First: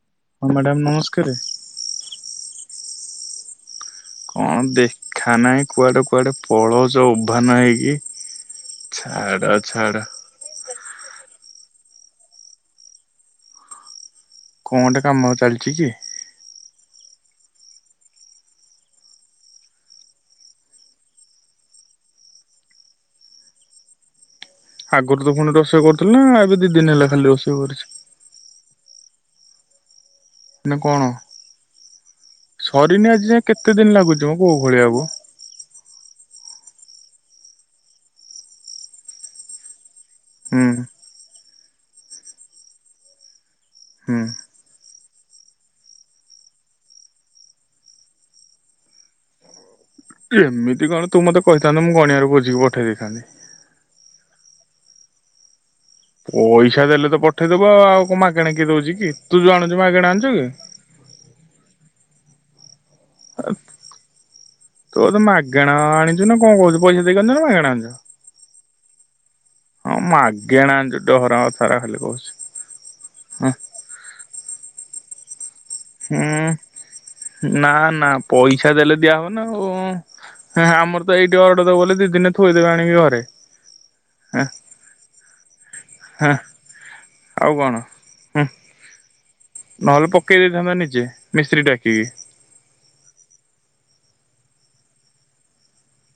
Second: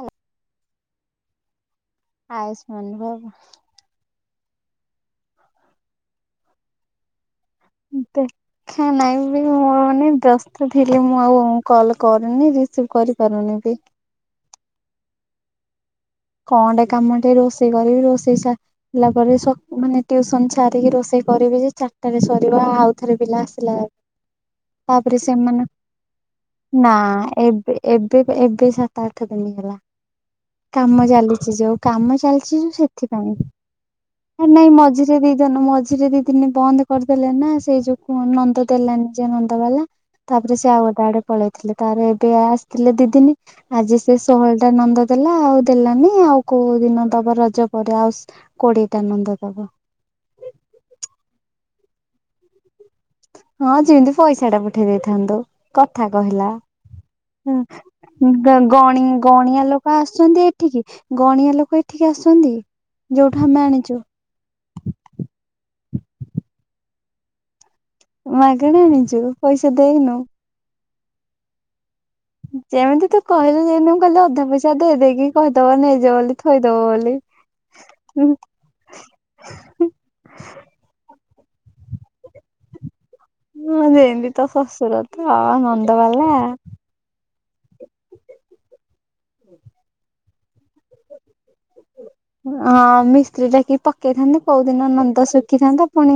ହୁଁ। ହଁ ମ୍ୟାଡ଼ାମ ନମସ୍କାରେ। ଆୟୁଷ୍ମାନ ଭବ। କଣ ଦେଖା ନାହିଁ, କୁଆଡେ କୁଆଡେ ପଳଉଚ ଉଭାନ ହେଇକି, ଦେଖା ନାହିଁ ବି ମୋର ଛାଡ-ଛାଡ। ମାନେ [unintelligible] ଥିଲି ମୁଁ ଆଉ କଲ୍ କରିନି ରିସିଭ୍ କରିପାରୁନି ବି। କଣ ଗୋଟେ କାମ ଆଉ ଚାଲିଚି କି? କଣଟେ କାମଟେ ରୋଷେଇ କରିବି ରୋଷେଇ ସା ହେଲା ପରେ ସକ୍ ମାନେ ଟ୍ୟୁସନ ସାରିକି ରୋଷେଇ କରିବି ଯେ ଚାରଟାରେ ସରିବ ଆଉ ଥରେ ପିଲା ଆସିଲା ତାପରେ ଆଗୁରୁ ତ ପୁଣି ସେମାନେ ରୋଷେଇ କରୁଥୁଲୁ ନା ଏବେ ଦି ନା ଦିନ ହେଲା ଖାଲି ରୋଷେଇ ଏବେ କରୁଚି? ଏବେ, ଏବେ ସାତ ଆଠ ଦିନ ହେଲା। ନା କଣ? କାମ ଚାଲିଚି ଯୋଉ କାମ ଚାଲିଚି ଯୋଉ ସରିନି ଆଜି ସେଥିପାଇଁ। ଯାଏ କେତେ ଦିନ ଲାଗୁଛି ମ କୋଉ ନାଇଁ ଭଳିଆକୁ ମଝିରେ ଦି ଜନ ମଝିରେ ଦି ଦିନେ ବନ୍ଦ କରିଦେଲେ ନା ସେଇ ଯୋଉ କୂଅଁ ନନ୍ଦ ଦେଲାନି ଯେ ନନ୍ଦବାଲା। ତାପରେ ହୁଁ ସେ ଆଉ କୁଆଡେ ପଳେଇଥିଲେ ତାରେ ଏବେ ଆ-ସିଥିଲେ ଦି ଦିନି ଆଜି ସେ ହୁଁ। ଷୋହଳ ଟା ନନ୍ଦ ଦେଲା ଆଉ ଦେଲାନି ଆଉ କୋଉ ଦିନ ଦବ ରଜ ପରେ ଆଉ ସ୍ କୋଡିଏଟା ନନ୍ଦ ଦବ। ଏମିତି କଣ ତୁ ମତେ କହିଥାନ୍ତୁ ମୁଁ ଗଣିଆରୁ ବୁଝିକି ପଠେଇ ଦେଇଥାନ୍ତି। ହଁ ଯେମିତି ପଇସାଟା ପଠେଇ ଦେଇଥାନ୍ତୁ। କଥା କହିଲା ପଇସା ଦେଲେ ତ ଉଁ ପଠେଇଦବୁ ଆଉ ଆଉ କଣ ଉଁ ମାଗେଣା ଗ କିଏ ଦଉଛି ଗଣି କି ତୁ ଯୋଉ ଗଣିଆ ଆଣୁଛୁ ଲୋକ ମାଗେଣା ଆଣୁଛୁ କି? ଆସୁଚନ୍ତି ଏଠିକି। ଗଣିଆ ଲୋକ ଏଠିକି ଆସୁଚନ୍ତି, ଯୋଉଠୁ ଆମେ ଆଣିଚୁ। ତୋର ତ ମାଗେଣା ଆ ଆଣିଚୁ ନା କଣ କହୁଚୁ ପଇସା ଦେଇକି ଆଣିଚ ନା ମାଗେଣା ଆଣିଚ? ମାଗେଣା ଆଣିଚୁ ପଇସା ଦେଇନୁ। ମାଗେଣା ଆଣିଚୁ ଡହରା କଥାଗୁରା ଖାଲି କହୁଚୁ। ଯେମିତି ତୁ କହିଲୁ ଯେମିତି ମୁଁ କାଲି ଅଧା ପଇସା ଦେଇ ଦେଇକି କହିଦେବ ନେଇଯା ବୋଲି ହୁଁ ଥୋଇଦେବ ବୋଲି ନା ନା ଉଁହୁଁ ଉଁ। ହେଁ-ହେଁ ଆମର ତ ଏଇଟି ଅର୍ଡର ଦବ ବୋଲେ ଦି ଦିନରେ ଥୋଇଦେବେ ଆଣିକି ଘରେ। ହଁ ଯେମିତି ହଁ ତ ଶ୍ୱଶୁର ତ ଆଉ ନନ୍ଦବାଲା। ହଁ ଆଉ କଣ ହୁଁ। ନହେଲେ ପକେଇ ଦେଇଥାନ୍ତା ନିଜେ ମିସ୍ତ୍ରୀ ଡାକିକି। ହଁ ମିସ୍ତ୍ରୀ ଡାକି ପକେଇଥାନ୍ତି କୋଉ ଦିନ ନନ୍ଦ ଶୁଖିଥାନ୍ତା ପୁଣି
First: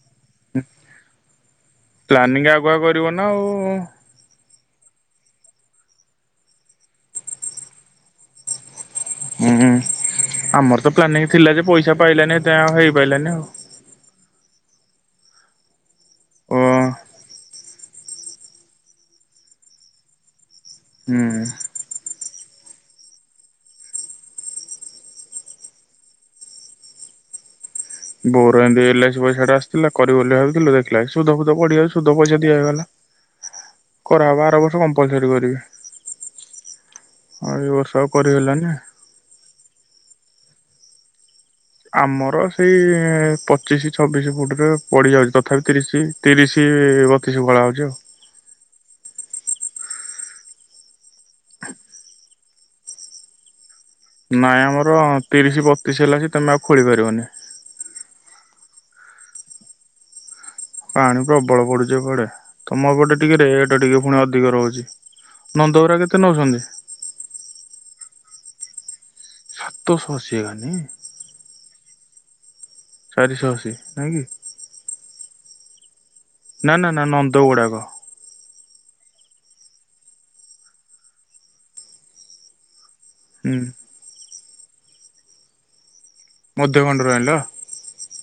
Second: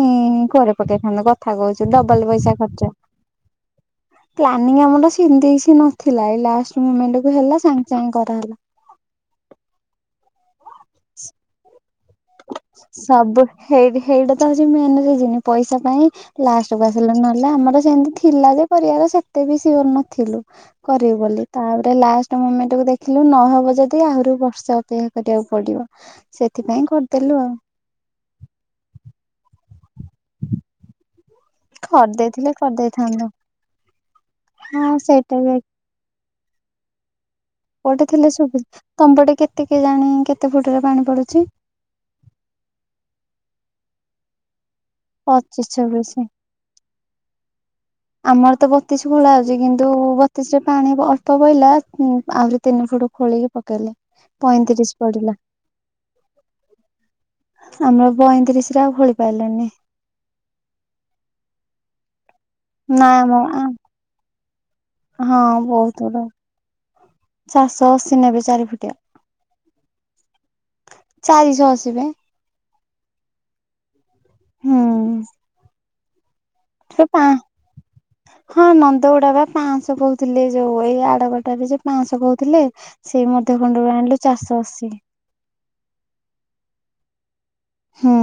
ଘରେ ପକେଇଥାନ୍ତୁ କଥା କହୁଚୁ ଡବଲ ପ୍ଲାନିଂ ପଇସା ଆଗୁଆ ଖର୍ଚ୍ଚ। କରିବ ନା ଆଉ ପ୍ଲାନିଂ ଆମର ସିମିତି କିଛି ନଥିଲା ଏଇ ଲାଷ୍ଟ ମୁମେଣ୍ଟକୁ ହେଲା ସାଙ୍ଗେ-ସାଙ୍ଗେ କରାହେଲା। ହୁଁ ଆମର ତ ପ୍ଲାନିଂ ଥିଲା ଯେ ପଇସା ପାଇଲାନି ଏ ସେ ସବୁ ହେଇ ହେଇଟା ତ ହଉଚି ମେନ୍ ରିଜିନି ପଇସା ପାଇଁ ଓ ଲାଷ୍ଟକୁ ଆସିଲୁ ନହେଲେ ଆମର ସେମିତି ଥିଲା ଯେ ପରିବାର ସେତେ ବେଶି ନଥିଲୁ। କରିବୁ ହୁଁ। ବୋଲି ତାପରେ ଲାଷ୍ଟ ଗୋଟେ ମୁମେଣ୍ଟକୁ ଦେଖିଲୁ ନଅ ହଜାର ଦେଇ ଆହୁରି ବର୍ଷେ ଅପେକ୍ଷା କରିବାକୁ ପଡିବ ସେଥିପାଇଁ କରି ତେଲୁ ଆଉ। ବୋଉର ଏମିତି ଏଲ୍ ଆଇ‌ ସି ପଇସାଟା ଆସିଥିଲା କରିବୁ ବୋଲି ଭାବିଥିଲୁ ଦେଖିଲା ବେଳକୁ ସୁଧ ଫୁ ସୁଧ ପଡିଯାଉଛି ସୁଧ ପଇସା କରିଦେଇଥିଲେ ଦିଆ ହେଇଗଲା, କରିଦେଇଥାନ୍ତୁ କରା ହେବ ଆର ବର୍ଷ ହଁ କମ୍ପଲସରି ସେଇଟା ବି କରିବି। ଆଉ କୂଅଟେ ଥିଲେ କରିହେଲାନି। ସୁବିଧା, ତମ ପଟେ କେତେ କେଜାଣି କେତେ ଫୁଟରେ ପାଣି ପଡୁଛି? ଆମର ସେଇ ପଚିଶି ଛବିଶ ଫୁଟରେ ପଡି ଯାଉଛି ତଥାପି ପଚିଶ ତିରିଶି ଛବିଶ। ତିରିଶି। କି ବତିଶ ଖୋଳା ହଉଛି ଆଉ। ଆମର ତ ବତିଶି ଖୋଳା ହଉଛି କିନ୍ତୁ ବତିଶି ରେ ପାଣି ଅଳ୍ପ ବହିଲା ଆହୁରି ତିନି ଫୁଟୁ। ଖୋଳିକି ପକେଇଲେ। ନାଇଁ ପଇଁତିରିଶ ଆମର ପଡିଲା ତିରିଶ ବତିଶି ହେଲା ଯେ ତମେ ଆଉ ଖୋଳି ପାରିବନି। ଆମର ପଇଁତିରିଶି ରେ ଆଉ ଖୋଳି ପାଇଲେନି। ପାଣି ପ୍ରବଳ ପଡୁଛି ଏ ପଡେ। ତମ ନା ଏପଟେ ଟିକେ ଆମ ରେଟ ଟିକେ ପୁଣି ଅଧିକ ରହୁଛି ହଁ ନନ୍ଦଗୁରା କେତେ ନେଉଛନ୍ତି। ଚାରିଶ ଅଶୀ ନେବେ ଚାରି ଫୁଟିଆ। ସାତଶ ଅସି ହେକା ନି ଚାରିଶ ଅଶୀ ବା। ଚାରିଶ ଅଶୀ ନାଇଁ କି। ହୁଁ। ନା ନା ସେ ନା ପା ନନ୍ଦଗୁଡ଼ାକ। ହଁ ନନ୍ଦ ଗୁଡାକ ବା ପାଆଁଶ କୋହୁଥିଲେ ଯୋଉ ଏଇ ଆଡଗଟାରେ ଯେ ପାଆଁଶ କହୁଥିଲେ। ସେଇ ହୁଁ ମଧ୍ୟ ଖଣ୍ଡରୁ ଆଣିଲୁ ଚାରିଷ ଅଶୀ। ମଧ୍ୟଖଣ୍ଡ ରୁ ଆଣିଲ। ହୁଁ।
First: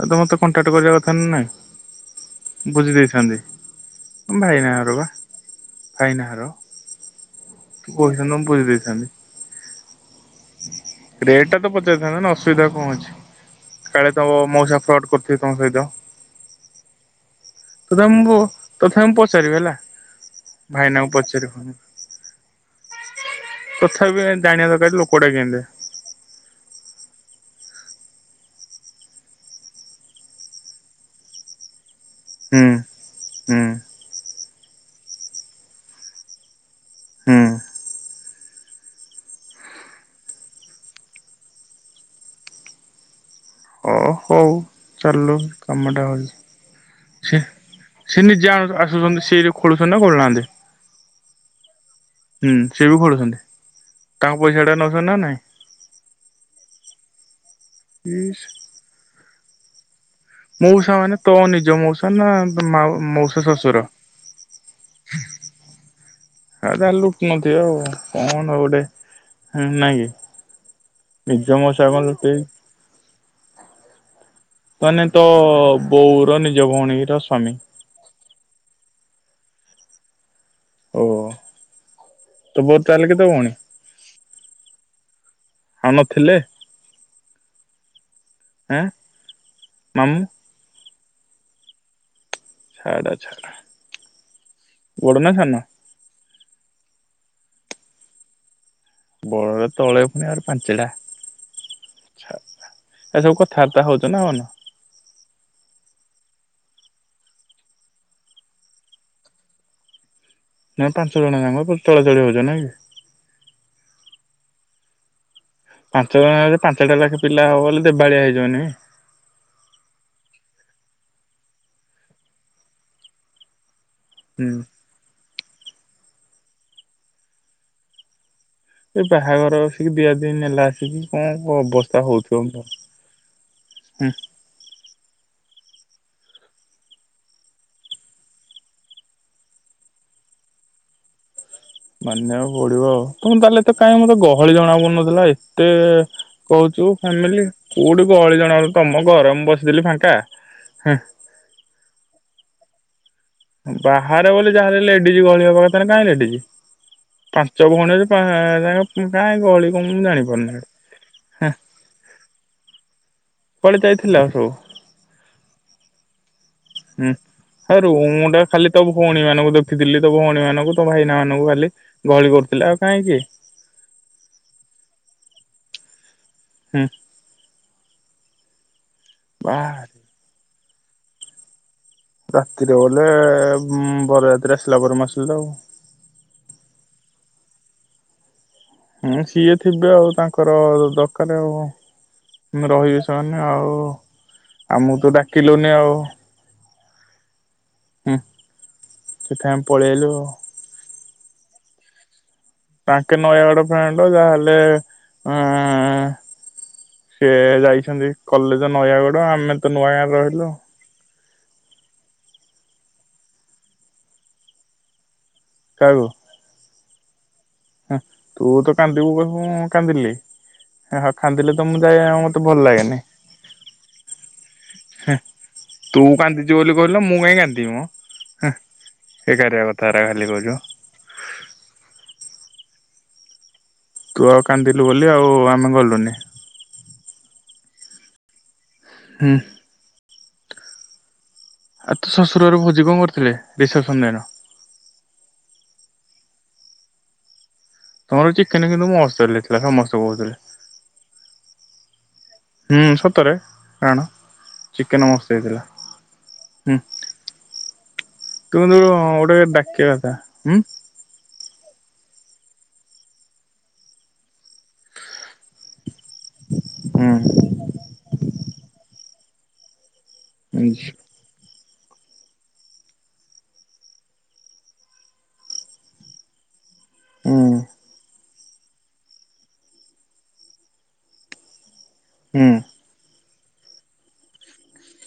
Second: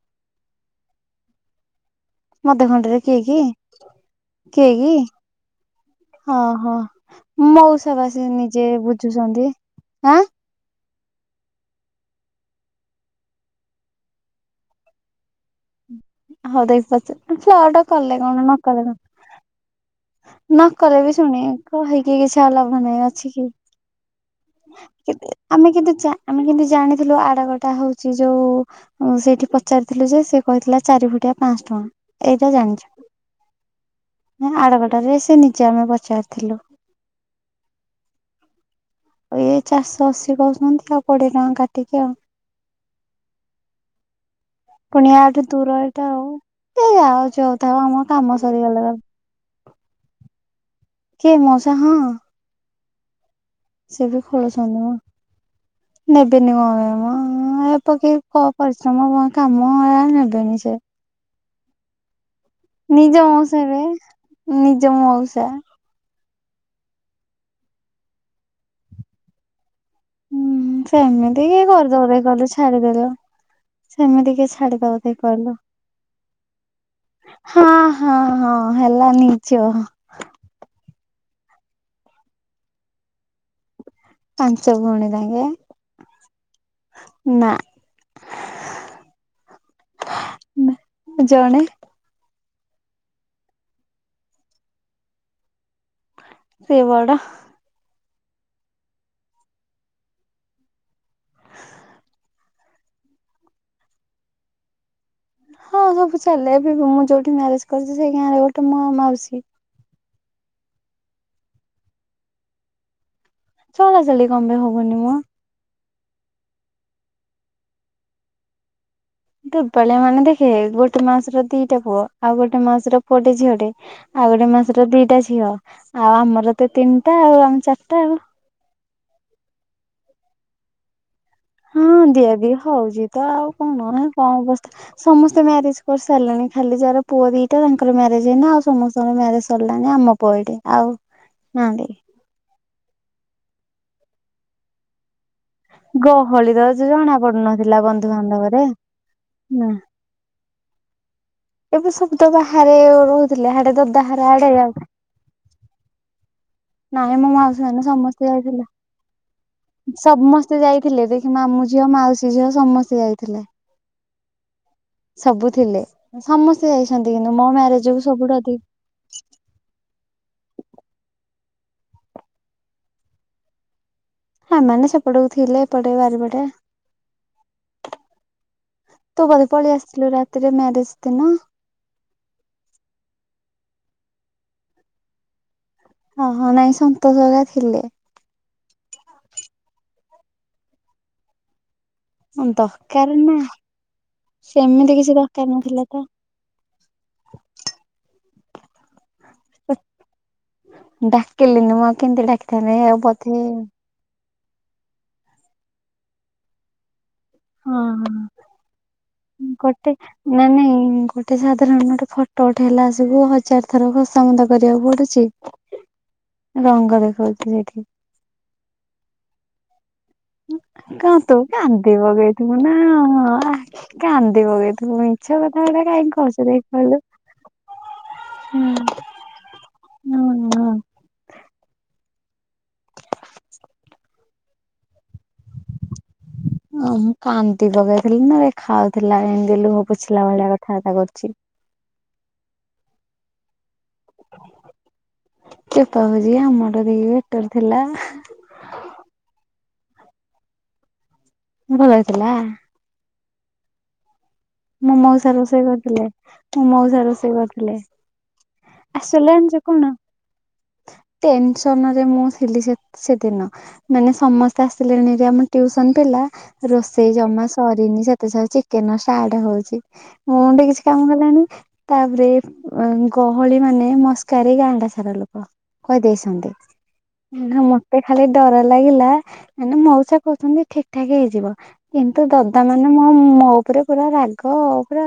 ଆଉ ତମେ ମତେ କଣ୍ଟାକ୍ଟ କରିବା କଥା ନା ନାଇଁ। ବୁଝି ମଧ୍ୟଖଣ୍ଡ ରେ କିଏ କି ଦେଇଥାନ୍ତି। କିଏ ଭାଇନାଘର କି। ବା ହଁ ଭାଇନାଘର ହଁ ମଉସ ବା କହିଥାନ୍ତ ସିଏ ମୁଁ ବୁଝି ନିଜେ ଦେଇଥାନ୍ତି ବୁଝୁଛନ୍ତି ଆଁ। ରେଟ୍ ଟା ତ ପଚାରିଥାନ୍ତ ନା ଅସୁବିଧା କଣ ଅଛି କାଳେ ତମ ମଉସା ଫ୍ରଡ୍ କରୁଥିବେ ତମ ସହିତ। ହଉ ଦେଖି ପାରୁଛ ଫ୍ଲଡ୍ ତଥାପି କଲେ ମୁଁ କଣ ନ କଲେ କଁ। ତଥାପି ମୁଁ ପଚାରିବି ହେଲା ନକଲେ ଭାଇନାଙ୍କୁ ବି ଶୁଣି ପଚାରିବି। କହିକି କିଛି ଆଉ ଲଭ ନାହିଁ ଅଛି କି। ତଥାପି ଏମତି ଜାଣିବା ଦରକାର ଲୋକଟା କେମତିଆ। [unintelligible] ଆମେ କିନ୍ତୁ ଜାଣିଥିଲୁ ଆଡେ ଗୋଟା ହଉଛି ଯୋଉ। ଉଁ ସେଇଠି ପଚାରିଥିଲୁ ଯେ ସେ କହିଥିଲା ଚାରି ଫୁଟିଆ ପାଆଁଶ ଟଙ୍କା। ଏଇଟା ହୁଁ ହୁଁ ଜାଣିଛି ଆଡଗୋଟାରେ ସେ ନିଜେ ଆମେ ପଚାରିଥିଲୁ। ହୁଁ। ଏଇ ଏ ଚାରିଶହ ଅଶୀ କହୁଛନ୍ତି ଆଉ କୋଡିଏ ଟଙ୍କା କାଟିକି ଆଉ। ଅ ହଉ। ପୁଣି ଚାଲୁ ୟାଠୁ ଦୂର ଏଇଟା କାମଟା ଆଉ। ହଉଛି ଏ ଯାଉ ସେ ଯୋଉ ଥାଉ ଆମ ସେ କାମ ନିଜେ ଆଣୁ ସରିଗଲା ଆସୁଛନ୍ତି ସେଇ ଲୋ ଖୋଳୁଛନ୍ତି ନା ଖୋଳୁ ନାହାନ୍ତି। କିଏ ମଉଷା ହୁଁ। ହୁଁ ସିଏ ବି ଖୋଳୁଛନ୍ତି ତାଙ୍କ ପଇସା ଟା ଖୋଳୁଛନ୍ତି ମ। ନଉଛନ୍ତି ନା ନାଇଁ। ନେବେନି କଁ ପାଇଁ ମ ଉଁ ଏଠି ତ କେହି ଇସ୍ ପ ପରିଶ୍ରମ କ କାମ। ନେବେନି ସେ। ମଉସା ମାନେ ତ ନିଜ ମଉସା ନା ତମ ମା ନିଜ ମଉସା ମଉସାରେ ଶଶୁର। ନିଜ ମଉଷା। ଆଉ ତା ଲୁଟୁ ନଥିବେ ଆଉ କଣ ଆଉ ଗୋଟେ ନାଇଁ କି। ହୁଁ ସେମିତି ନିଜ କିଏ ମଉସା କଣ କରିଦେବେ ଲୁଟେଇବେ କି? ଖାଲି ଛାଡିଦେଲ ସେମିତି କିଛି। ତା ମାନେ ତୋ ବୋଉର ନିଜ ଭଉଣୀର ସ୍ଵାମୀ। ହଁ ହଁ ହଁ ହେଲା ନିଜ। ଓ ତୋ ବୋଉ ତାହଲେ କେତ ଭଉଣୀ। ପାଞ୍ଚ ଭୁଉଣୀ ତାଙ୍କେ। ଆଉ ନଥିଲେ। ନା। ଆଁ ମାମୁଁ? ନା ଜଣେ ଛାଡ ଛାଡ, ବଡ ନା ସାନ? ସେ ବଡ। ବଡ଼ର ତଳେ ପୁଣି ଆହୁରି ପାଞ୍ଚେଟା। ଏସବୁ କଥାବାର୍ତ୍ତା ହଉଛ ନା ହଉନ? ହଁ ସବୁ ଚାଲେ, ଏବେ ମୁଁ ଯୋଉଠି ମ୍ୟାରେଜ କରିଛି ସେଇ ଗାଁରେ ଗୋଟେ ମୋ ମାଉସୀ ନଁ ପାଞ୍ଚ ଜଣ ଯାଙ୍କ ଚଳାଚଳି ହଉଛ ନାଇଁ କି? ଚଳା ଚଳି କପାଇଁ ହବୁନି ମ? ପାଞ୍ଚ ଜଣ ପାଞ୍ଚଟା ଲାଖେ ପିଲା ହବ ବଲେ ଦେବାଳିଆ ହେଇଯିବ ନାଇଁ? ଦେବାଳିଆ ମାନେ ଦେଖେ, ଗୋଟେ ମାଉସୀର ଦିଟା ପୁଅ ଆଉ ଗୋଟେ ମାଉସୀର ପୁଅଟେ ଝିଅଟେ। ଆଉ ଗୋଟେ ହୁଁ ମାଉସୀର ଦିଟା ଝିଅ ଆଉ ଆମର ତ ତିନିଟା ଆଉ ଆମେ ଚାରିଟା ଆଉ। ସେ ବାହାଘରଏସିକି ଦିଆ ଦିଇ ନେଲାଏସିକି ଉଁ [inaudible] ହଁ ଦିଆଦିଇ ହଉଛି ତ ଆଉ କଣ ନାଁ ହୁଁ କଣ ଅବସ୍ ସମସ୍ତେ ମ୍ୟାରେଜ କରିସାରିଲେଣି ଖାଲି ଯାର ପୁଅ ଦିଟା ତାଙ୍କର ମ୍ୟାରେଜ ହେଇନି ଆଉ ସମସ୍ତଙ୍କର ମ୍ୟାରେଜ ସରିଲାନି ଆମ ପଇଟେ ଆଉ ନାହାନ୍ତି। ମାନିବାକୁ ପଡିବ ଆଉ ତମ ତାହେଲେ ତ କାଇଁ ମତେ ଗହଳି ଜଣା ପଡ଼ନଥିଲା ଏଇ ଏତେ ଗହଳି ତ କହୁଛୁ ଜଣା ଫାମିଲି ପଡୁନଥିଲା କୋଉଠି ଗହଳି ଜଣା ବନ୍ଧୁବାନ୍ଧବରେ ତମ ଘରେ ମୁଁ ନା। ବସିଥିଲି ଫାଙ୍କା। ହଁ। ଏବେ ସବୁତ ବାହାରେ ରହୁ ବାହାରେ ବୋଲି ଯାହା ହେଲେ ଲେଡିଜି ଗହଳି ହବା କଥାନା କାଇଁ ଲେଡିଜି? ନାଇଁ ମୋ ମାଉସୀ ମାନେ ସମସ୍ତେ ଯାଇଥିଲେ, କାଇଁ ଗହଳି କଣ ମୁଁ ଜାଣିପାରୁନି ସମସ୍ତେ ହେଁ ଯାଇଥିଲେ ଦେ ମାମୁଁ ଝିଅ, ମାଉସୀ ଝିଅ ସମସ୍ତେ ଯାଇଥିଲେ। କୁଆଳେ ଯାଇଥିଲେ ଆଉ ସବୁ? ସବୁ ଥିଲେ, ସମସ୍ତେ ହୁଁ। ଯାଇଛନ୍ତି କିନ୍ତୁ ମୋ ହେ ମ୍ୟାରେଜକୁ ରୁମ୍ ଟା ସବୁଠୁ ଖାଲି ଅଧିକ ତୋ ଭଉଣୀ ମାନଙ୍କୁ ଦେଖିଥିଲି ତୋ ଭଉଣୀ ମାନଙ୍କୁ ତୋ ଭାଇନା ମାନଙ୍କୁ ଖାଲି ଗହଳି କରୁଥିଲେ ଆଉ କାଇଁ କିଏ? ଭାଇ ମାନେ ସେପଟକୁ ଥିଲେ ଏପଟେ ବାରିପଟେ। ହୁଁ। ତୁ ବଧେ ପଳେଇ ବାହାରେ ଆସିଥିଲୁ ରାତିରେ ମ୍ୟାରେଜ ଦିନ। ରାତିରେ ବଲେ ବର ୟାତ୍ରି ଆସିଲା ପରେ ମୁଁ ଆସିଲି ତ ଆଉ। ଅ ହ ନାଇଁ ସନ୍ତୋଷ ଘରିକା ଥିଲେ। ହୁଁ ସିଏ ଥିବେ ଆଉ, ତାଙ୍କର ଦରକାର ଆଉ। ମୁଁ ରହିବି ଦରକାର ନା ସେମାନେ ଆଉ ସେମିତି ଆମକୁ ତ କିଛି ଦରକାର ଡାକିଲୁନି ନଥିଲା ଆଉ। ତ। ହୁଁ। ସେଥି ଆମେ ପଳେଇଆଇଲୁ ଆଉ। ଡାକିଲିନି ମୁଁ ଆଉ କେମତି ଡାକି ତାଙ୍କେ ନୟାଗଡ ଫ୍ରେଣ୍ଡ ଯାହେଲେ ଉଁ ସେ ହଁ ଯାଇଛନ୍ତି ହଁ କଲେଜ ନୟାଗଡ, ଆମେ ତ ନୂଆ ଗାଁରେ ରହିଲୁ ଆଉ। ଗଟେ ସାଧାରଣ ଗୋଟେ ଫଟୋ ଉଠେଇଲା ଆସିକି ହଜାର ଥର ଖୋସା ମନ୍ତ କରିବାକୁ ପଡୁଛି। କାହାକୁ? ରଙ୍ଗ ଦେଖାଉଛି ସେଠି। ହୁଁ, ତୁ ତ କାନ୍ଦି ବୋବେଇବୁ ମୁଁ କାନ୍ଦିଲେ। ହଁ କହ ତୁ ତ ମୁଁ କାନ୍ଦି ଯାଏ ମତେ ପକେଇଥିବୁ ଭଲ ନା କାନ୍ଦି ପକେଇ ହେଁ, ତୁ କାନ୍ଦିଚୁ ବୋଲି କହିଲୁ ନା ମୁଁ କାହିଁ କାନ୍ଦିବି ମ? ହେଁ, ଏକାରିଆ କଥା ହେରା ହଁ ଖାଲି କହୁଛ। ହଁ ତୁ ଆଉ କାନ୍ଦିଲୁ ବୋଲି ଆଉ ଆମେ ଗଲୁନି। ଓ ମୁଁ କାନ୍ଦି ପକେଇଥିଲି ନା ଏ ଖାଉଥିଲା ହୁଁ। ଏମିତି ଲୁହ ପୋଛିଲା ଭଳିଆ କଥାବାର୍ତ୍ତା କରୁଛି। ଆଉ ତୁ ଶ୍ୱଶୁର ଘର ଭୋଜି କଣ କରିଥିଲେ ରିସେପସନ ଦିନ? ଚୁପା ଭୁଜି ଆମର [unintelligible] ବେଟର୍ ଥିଲା। ତମର ଚିକେନ କିନ୍ତୁ ମ ଷ୍ଟାଇଲରେ ଥିଲା ସମସ୍ତେ କହୁଥିଲେ। ଭଲ ହେଇଥିଲା। ହୁଁ ସତରେ ରାଣ। ମୋ ମଉସା ରୋଷେଇ କରିଥିଲେ ମୋ ମଉସା ରୋଷେଇ କରିଥିଲେ। ତୁମେ ଯଉ ଗୋଟେ ଡାକିବା କଥା ହୁଁ। ଟେନସନରେ ମୁଁ ଥିଲି ସେ ସେଦିନ ମାନେ ସମସ୍ତେ ଆସିଲେଣି ରେ ଆମେ। ଟିଉସନ ପିଲା ହୁଁ ରୋଷେଇ ଜମା ସରିନି ସେ ଏତେ ସାରା ଚିକେନ ଷ୍ଟାର୍ଟ ହଉଛି। ମ ମୁଣ୍ଡ କିଛି କାମ କଲାଣି। ତାପରେ ଗହଳି ମାନେ ମସ୍କାରେ ଏ ଗାଁଡା ସାରା ଲୋକ। କହି ଦେଇସନ୍ତି। ହୁଁ ମତେ ଖାଲି ଡର ଲାଗିଲା ମାନେ ମଉସା କହୁଛନ୍ତି ଠିକ ଠାକ ହେଇଯିବ। ଏନ୍ତୁ ହୁଁ ଦଦା ମାନେ ମୋ ମୋ ଉପରେ ପୁରା ରାଗ ପୁରା।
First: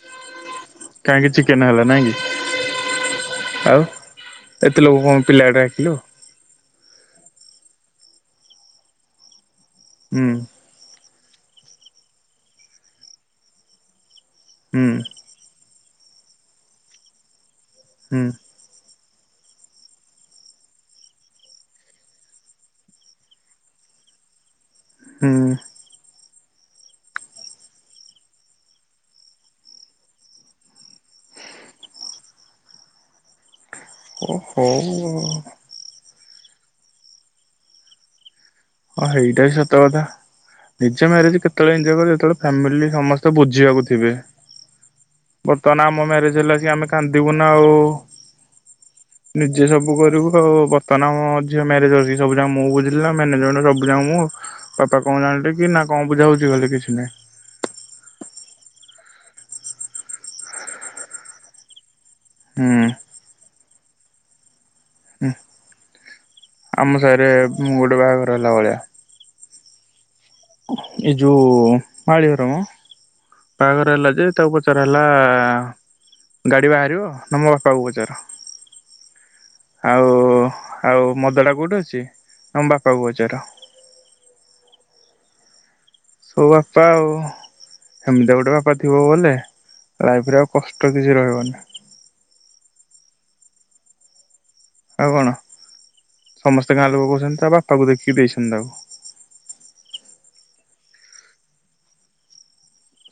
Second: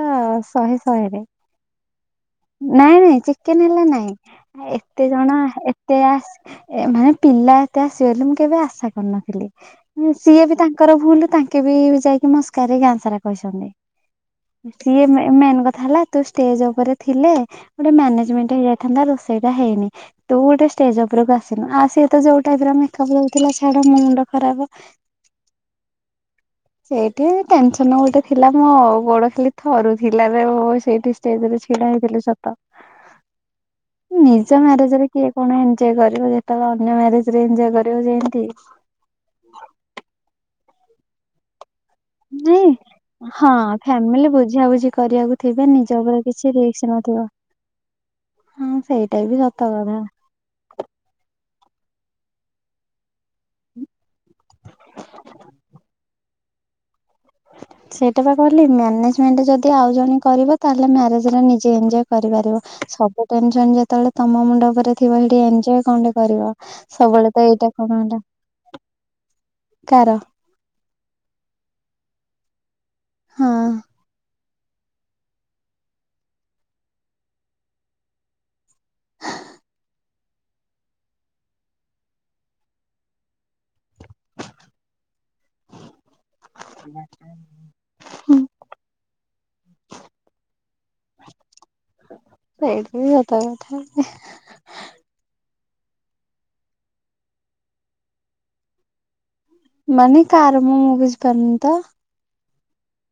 ଶହେ ଶହେରେ କାହିଁକି ଚିକେନ ହେଲାନ ନାଇଁ ନାଇଁ ଚିକେନ ହେଲା ନାଇଁ ଲୋକ ଏତେ କଣ ଜଣ ପିଲାଟେ ଡାକିଲୁ ହୁଁ ଏତେ ଆ ଏ ମାନେ ପିଲା ଏତେ ଆସିିବେ ବୋଲି ମୁଁ କେବେ ଆଶା କରିନଥିଲି ସିଏ ବି ହୁଁ ତା ତାଙ୍କର ଭୁଲ ତାଙ୍କେ ବି ଯାଇକି ମସ୍କାରେ ଗାଁସାରା କହିଛନ୍ତି। ସିଏ ମେ ମେନ୍ କଥା ହେଲା ତୁ ଷ୍ଟେଜ ଉପରେ ଥିଲେ ଗୋଟେ ହୁଁ ମ୍ୟାନେଜମେଣ୍ଟ ହେଇ ଥାନ୍ତା ରୋଷେଇଟା ହେଇନି। ତୁ ଗୋଟେ ଷ୍ଟେଜ ଉପରକୁ ଆସିନୁ ଆ ସିଏ ତ ଯୋଉ ଟାଇପ ର ମେକଅପ ଦଉଥିଲା ଛାଡ ମୁଣ୍ଡ ଖରାପ। ହୁଁ। ସେଇଠି ଟେନସନ ଗୋଟେ ଥିଲା। ମୋ ଗୋଡ ଖାଲି ଥରୁଥିଲାରେ ସେଇଠି ଷ୍ଟେଜେ ରେ ଛିଡା ହେଇଥିଲି ସତ। ଓ ନିଜ ହଉ ମ୍ୟାରେଜରେ ହଁ କିଏ କଣ ଏମ୍ ଜେ କରିବ ଯେ ତମ ଅନ୍ୟ ମ୍ୟରେଜେ ରେ ଏନଜୟ କରିବ ଯେମତି। ହଁ ହେଇଟା ବି ସତ କଥା ନିଜ ମ୍ୟାରେଜ କେତେବେଳେ ଏନଜୟେ କରିବ। ତର ନାଇଁ। ଫ୍ୟାମିଲି ସମସ୍ତେ ହଁ ବୁଝିବାକୁ ଥିବେ ଫ୍ୟାମିଲି ବୁଝାବୁଝି କରିବାକୁ ଥିବେ ବର୍ତ୍ତମାନ ନିଜ ଆମ ଉପରେ ମ୍ୟାରେଜ। କିଛି ହେଲାକି ରିକ୍ସ ଆମେ ନଥିବ। କାନ୍ଦିବୁ ନା ଆଉ। ହଁ ସେଇଟା ବି ସତ କ ବୁ କରିବୁ ଆଉ ବର୍ତ୍ତମାନ ଆମ ଝିଅ ମ୍ୟାରେଜ ଅଛି ସବୁ ଯାକ ମୁଁ ବୁଝିଲି ନା ମ୍ୟାନେଜ ସବୁ ଯାକ ମୁଁ ବାପା କଣ ଜାଣିଲେ କି ନା କଣ ବୁଝା ବୁଝି ହଉଛି କଲେ କିଛି ନାଇଁ। ସେଇଟା ବା କହିଲି ମାନେଜମେଣ୍ଟ ଯଦି ଆଉ ଜଣେ କରିବ ତାହେଲେ ମ୍ୟାରେଜରେ ନିଜେ ଏନଜ କରିପାରିବ ହୁଁ ସବୁ ଟେନସନ ଯେତେବେଳେ ତମ ମୁଣ୍ଡ ଉପରେ। ଥିବ ହୁଁ ହେଇଠି ଏନଜଏ କଣ ଟେ କରିବ ଆମ ସାହିରେ ସବୁବେଳେ ତ ଏଇଟା ଗୋଟେ କଣ ଟା ବାହାଘର କାର। ଏ ଜଉ ମାଳି ହର ମ ହଁ। ବାଘର ହେଲା ଯେ ତାପ ଚର ହେଲା ଗାଡି ବାହାରିବ ନା ମୋ ବାପାଙ୍କୁ ପଚାର। ଆଉ ଆଉ ମଦ ଡା କୋଉଠେ ଅଛି ନା ମ ବାପାଙ୍କୁ ପଚାର। ସବୁ ବାପା ଆଉ। ହେମିତିଆ ଗୋଟେ ବାପା ଥିବ ବୋଲେ ଲାଇଫ ରେ ଆଉ କଷ୍ଟ କିଛି ରହିବନି। ସେଇଟି ବି ସତ କଥା। ଆଉ କଣ ସମସ୍ତେ ଗାଁ ଲୋକ କହୁଛନ୍ତି ତା ଆ ବାପାକୁ ଦେଖିକି ଦେଇଛନ୍ତି ତାକୁ। ମାନେ କାହାର ମୁଁ ମୁଁ ବୁଝିପାରୁନି ତ।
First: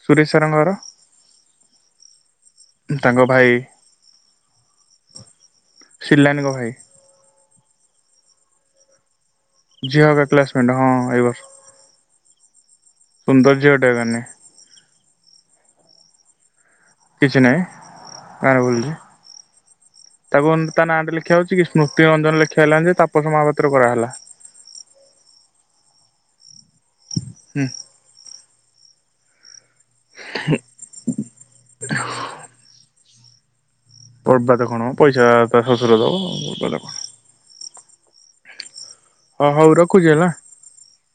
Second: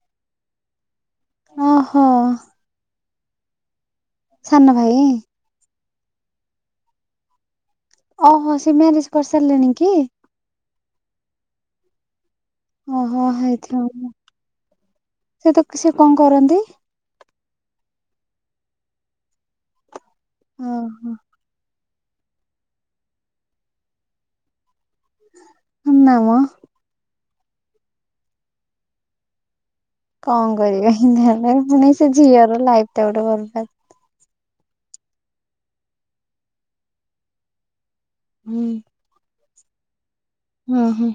ସୁରେଶ ସାରଙ୍କର। ଓହୋ। ତାଙ୍କ ଭାଇ। ସାନ ଭାଇ। ଶିଲଲାନି ଙ୍କ ଭା ଇ। ଓହୋ ସେ ମାରେଜ। କରିସାରିଲଣି। ଝିଅ ହ ଗା କ୍ଲାସମେଣ୍ଟ ହଁ ଏ ବର୍ଷ। ଓହୋ ସୁନ୍ଦର ଝିଅଟେ ଏକା ହେଇଥିବ ନେ ସେ ତ ସେ କଣ କରନ୍ତି? କିଛି ନହିଁ ଗାଁରେ ବୁଲୁଛି ତାକୁ ତା ଓହୋ ନାଁଟେ ଲେଖିବା ହଉଛି କି? ସ୍ମୃତିଆଞ୍ଜନ ଲେଖି ଆଇଲନି ଯେ ତାପସ ମହାପାତ୍ର କରାହେଲା। ନାମ। ହୁଁ। କଣ କରିବା ତାହେଲେ ମାନେ ସେ ଝିଅର ଲାଇଫ ଟା ଗୋଟେ ବର୍ବାଦ୍। ବର୍ବାଦ କଣ ପଇସା ତା ଶଶୁର ଦବ ବର୍ବାଦ କଣ? ହୁଁ। ହଁ ହଉ ରଖୁଚି ହେଲା। ହୁଁ ହୁଁ।